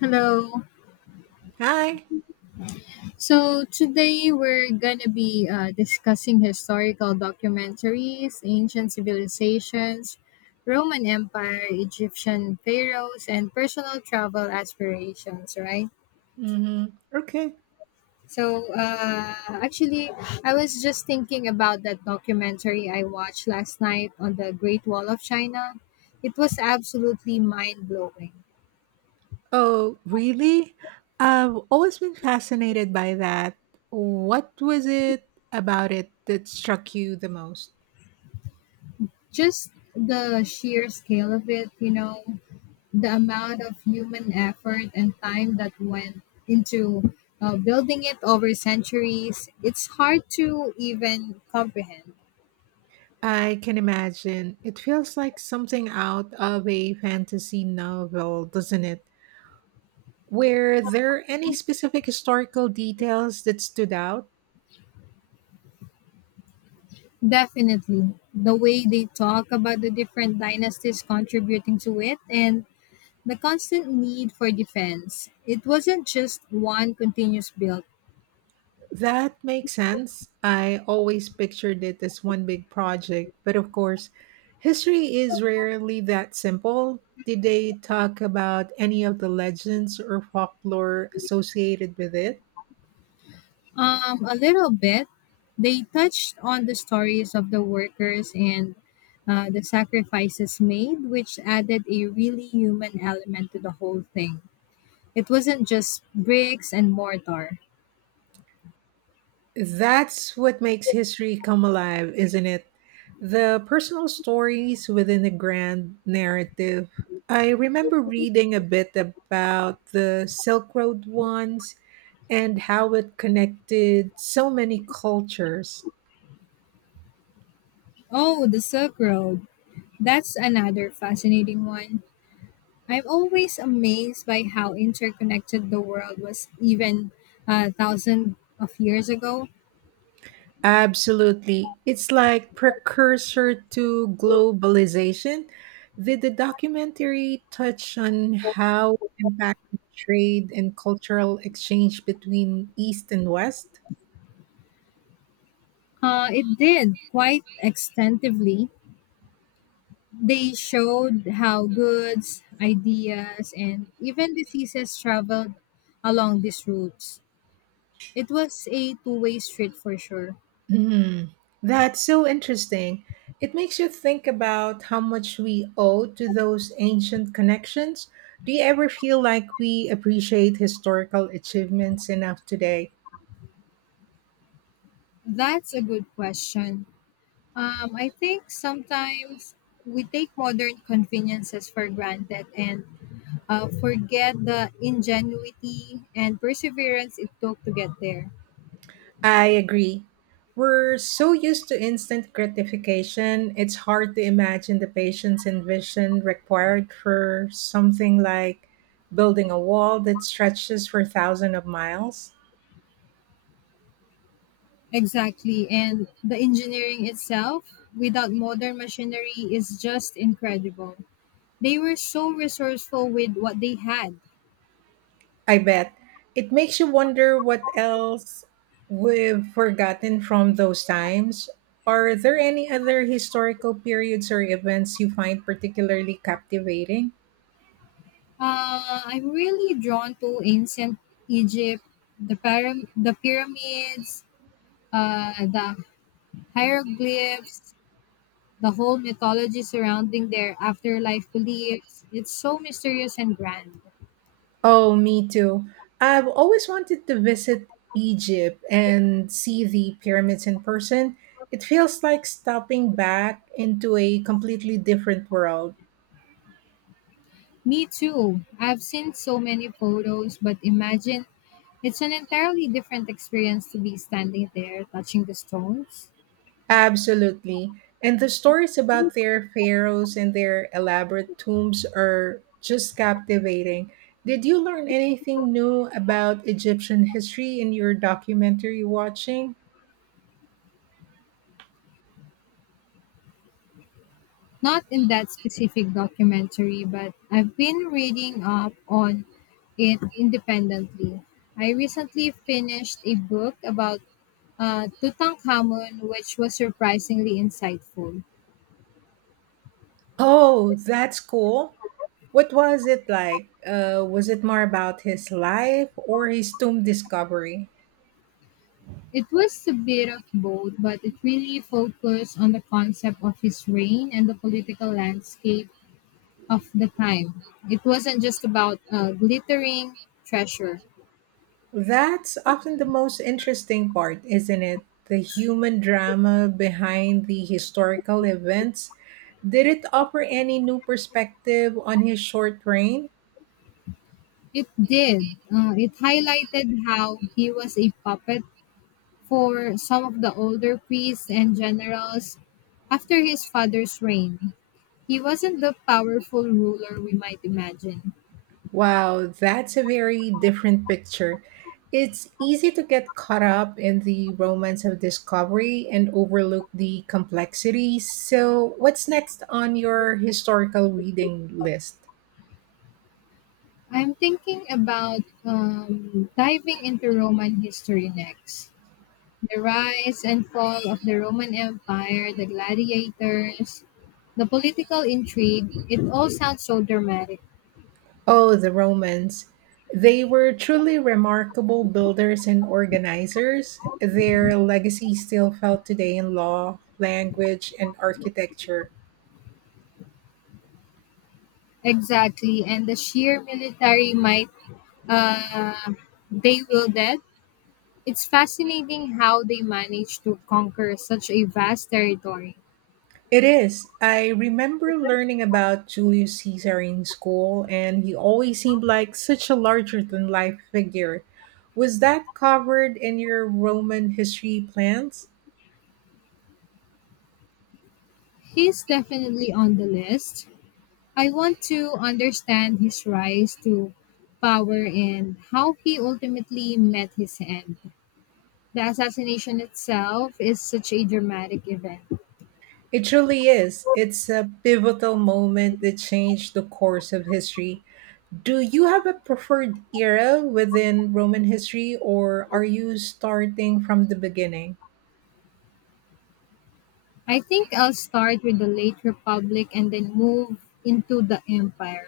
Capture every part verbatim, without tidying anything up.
Hello. Hi. So today we're gonna be uh, discussing historical documentaries, ancient civilizations, Roman Empire, Egyptian pharaohs, and personal travel aspirations. Right. Hmm. Okay. So uh, actually, I was just thinking about that documentary I watched last night on the Great Wall of China. It was absolutely mind blowing. Oh, really? I've always been fascinated by that. What was it about it that struck you the most? Just the sheer scale of it, you know. The amount of human effort and time that went into uh, building it over centuries, it's hard to even comprehend. I can imagine. It feels like something out of a fantasy novel, doesn't it? Were there any specific historical details that stood out? Definitely, the way they talk about the different dynasties contributing to it and the constant need for defense. It wasn't just one continuous build. That makes sense. I always pictured it as one big project, but of course, history is rarely that simple. Did they talk about any of the legends or folklore associated with it? Um, a little bit. They touched on the stories of the workers and uh, the sacrifices made, which added a really human element to the whole thing. It wasn't just bricks and mortar. That's what makes history come alive, isn't it? The personal stories within the grand narrative. I remember reading a bit about the Silk Road once, and how it connected so many cultures. Oh, the Silk Road. That's another fascinating one. I'm always amazed by how interconnected the world was even a thousand of years ago. Absolutely. It's like precursor to globalization. Did the documentary touch on how it impacted trade and cultural exchange between East and West? Uh, it did quite extensively. They showed how goods, ideas, and even diseases traveled along these routes. It was a two way street for sure. Mm, that's so interesting. It makes you think about how much we owe to those ancient connections. Do you ever feel like we appreciate historical achievements enough today? That's a good question. Um, I think sometimes we take modern conveniences for granted and uh, forget the ingenuity and perseverance it took to get there. I agree. We're so used to instant gratification, it's hard to imagine the patience and vision required for something like building a wall that stretches for thousands of miles. Exactly. And the engineering itself without modern machinery is just incredible. They were so resourceful with what they had. I bet. It makes you wonder what else we've forgotten from those times. Are there any other historical periods or events you find particularly captivating? Uh, I'm really drawn to ancient Egypt, the, pyram- the pyramids, uh, the hieroglyphs, the whole mythology surrounding their afterlife beliefs. It's so mysterious and grand. Oh, me too. I've always wanted to visit Egypt and see the pyramids in person. It feels like stepping back into a completely different world. Me too. I've seen so many photos, but imagine it's an entirely different experience to be standing there touching the stones. Absolutely. And the stories about their pharaohs and their elaborate tombs are just captivating. Did you learn anything new about Egyptian history in your documentary watching? Not in that specific documentary, but I've been reading up on it independently. I recently finished a book about uh, Tutankhamun, which was surprisingly insightful. Oh, that's cool. What was it like? Uh, was it more about his life or his tomb discovery? It was a bit of both, but it really focused on the concept of his reign and the political landscape of the time. It wasn't just about uh, glittering treasure. That's often the most interesting part, isn't it? The human drama behind the historical events. Did it offer any new perspective on his short reign? It did. Uh, it highlighted how he was a puppet for some of the older priests and generals after his father's reign. He wasn't the powerful ruler we might imagine. Wow, that's a very different picture. It's easy to get caught up in the romance of discovery and overlook the complexities. So, what's next on your historical reading list? I'm thinking about um, diving into Roman history next. The rise and fall of the Roman Empire, the gladiators, the political intrigue, it all sounds so dramatic. Oh, the Romans. They were truly remarkable builders and organizers. Their legacy still felt today in law, language, and architecture. Exactly, and the sheer military might uh, they wielded. It's fascinating how they managed to conquer such a vast territory. It is. I remember learning about Julius Caesar in school, and he always seemed like such a larger than life figure. Was that covered in your Roman history plans? He's definitely on the list. I want to understand his rise to power and how he ultimately met his end. The assassination itself is such a dramatic event. It truly is. It's a pivotal moment that changed the course of history. Do you have a preferred era within Roman history, or are you starting from the beginning? I think I'll start with the late Republic and then move into the Empire.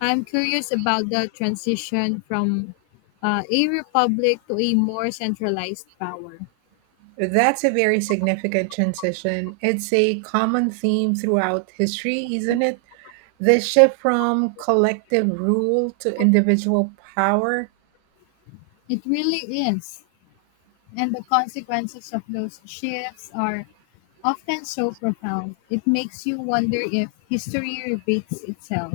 I'm curious about the transition from uh, a republic to a more centralized power. That's a very significant transition. It's a common theme throughout history, isn't it? The shift from collective rule to individual power. It really is. And the consequences of those shifts are often so profound, it makes you wonder if history repeats itself.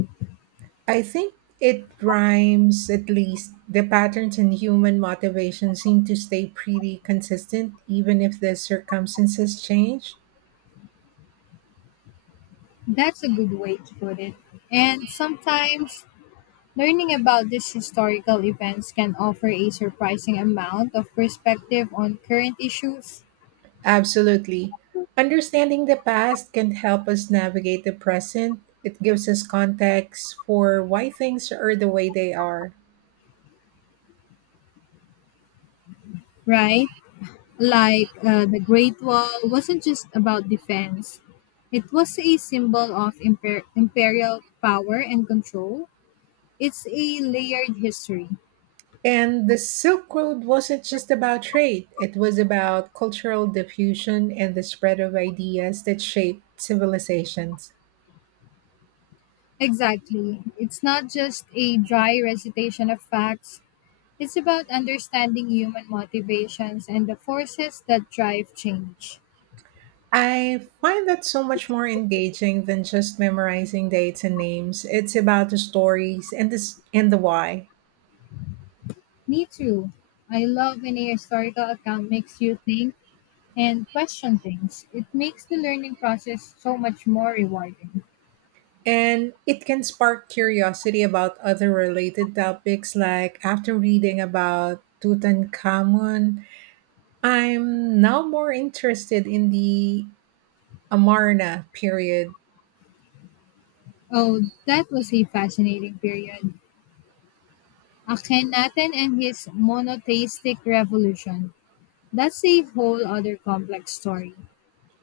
I think it rhymes, at least. The patterns in human motivation seem to stay pretty consistent, even if the circumstances change. That's a good way to put it. And sometimes learning about these historical events can offer a surprising amount of perspective on current issues, Absolutely. Understanding the past can help us navigate the present. It gives us context for why things are the way they are. right? Like uh, the Great Wall wasn't just about defense, it was a symbol of imper- imperial power and control. It's a layered history. And the Silk Road wasn't just about trade, it was about cultural diffusion and the spread of ideas that shaped civilizations. Exactly. It's not just a dry recitation of facts, it's about understanding human motivations and the forces that drive change. I find that so much more engaging than just memorizing dates and names. It's about the stories and the, s- and the why. Me too. I love when a historical account makes you think and question things. It makes the learning process so much more rewarding. And it can spark curiosity about other related topics. Like after reading about Tutankhamun, I'm now more interested in the Amarna period. Oh, that was a fascinating period. Akhenaten and his monotheistic revolution. That's a whole other complex story.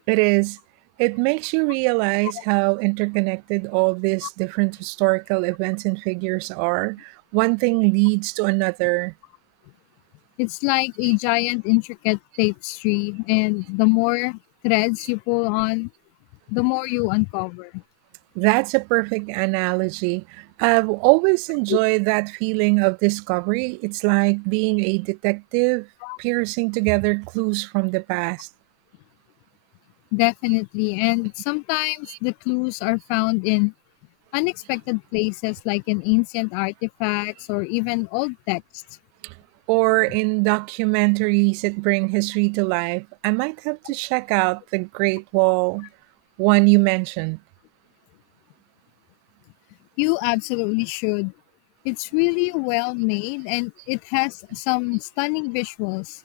It is, it makes you realize how interconnected all these different historical events and figures are. One thing leads to another. It's like a giant intricate tapestry, and the more threads you pull on, the more you uncover. That's a perfect analogy. I've always enjoyed that feeling of discovery. It's like being a detective piercing together clues from the past. Definitely. And sometimes the clues are found in unexpected places like in ancient artifacts or even old texts. Or in documentaries that bring history to life, I might have to check out the Great Wall one you mentioned. You absolutely should. It's really well made and it has some stunning visuals.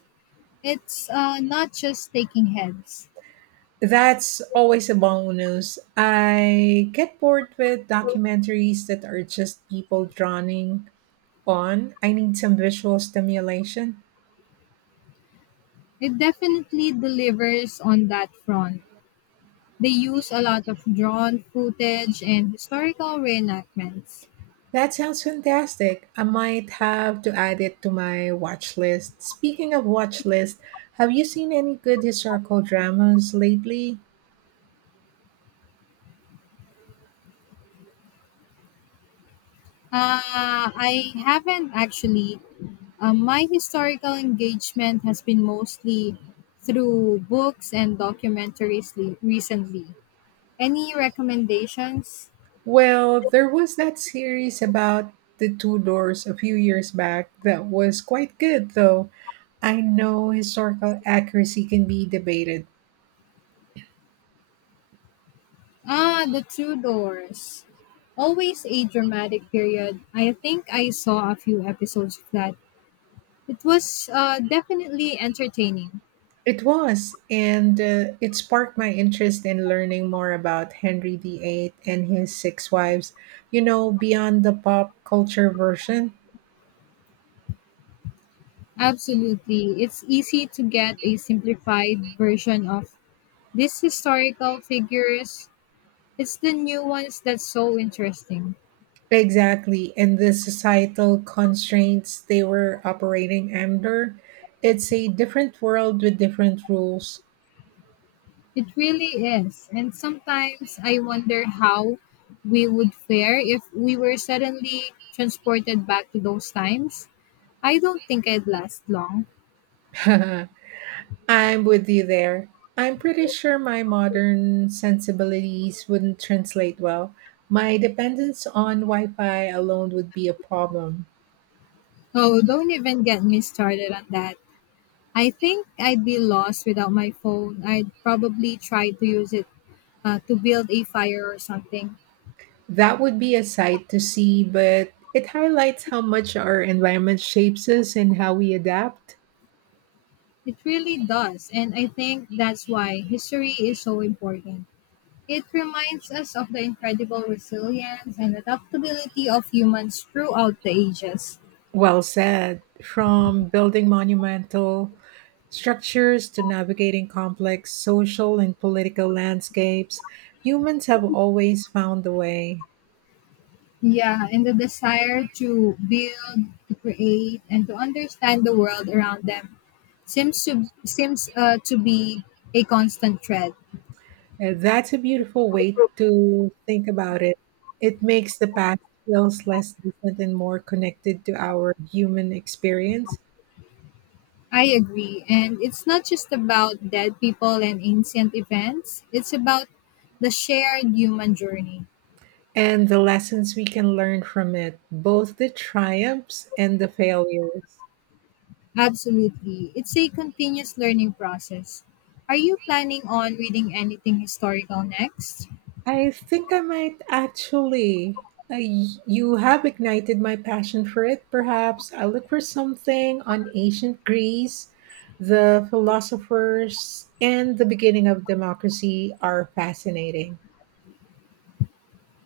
It's uh, not just taking heads. That's always a bonus. I get bored with documentaries that are just people droning on. I need some visual stimulation. It definitely delivers on that front. They use a lot of drawn footage and historical reenactments. That sounds fantastic. I might have to add it to my watch list. Speaking of watch list, have you seen any good historical dramas lately? Uh, I haven't actually. Uh, my historical engagement has been mostly through books and documentaries le- recently. Any recommendations? Well, there was that series about the Tudors a few years back that was quite good, though. I know historical accuracy can be debated. Ah, The Tudors. Always a dramatic period. I think I saw a few episodes of that. It was uh, definitely entertaining. It was, and uh, it sparked my interest in learning more about Henry the eighth and his six wives, you know, beyond the pop culture version. Absolutely. It's easy to get a simplified version of these historical figures. It's the new ones that's so interesting. Exactly. And the societal constraints they were operating under, it's a different world with different rules. It really is. And sometimes I wonder how we would fare if we were suddenly transported back to those times. I don't think I'd last long. I'm with you there. I'm pretty sure my modern sensibilities wouldn't translate well. My dependence on Wi Fi alone would be a problem. Oh, don't even get me started on that. I think I'd be lost without my phone. I'd probably try to use it uh, to build a fire or something. That would be a sight to see, but it highlights how much our environment shapes us and how we adapt. It really does, and I think that's why history is so important. It reminds us of the incredible resilience and adaptability of humans throughout the ages. Well said. From building monumental structures to navigating complex social and political landscapes, humans have always found a way. Yeah, and the desire to build, to create, and to understand the world around them seems to seems uh, to be a constant thread. Uh, That's a beautiful way to think about it. It makes the past feels less distant and more connected to our human experience I agree, and it's not just about dead people and ancient events. It's about the shared human journey. and the lessons we can learn from it, both the triumphs and the failures. Absolutely. It's a continuous learning process. Are you planning on reading anything historical next? I think I might actually. Uh, y- you have ignited my passion for it. Perhaps I look for something on ancient Greece. The philosophers and the beginning of democracy are fascinating.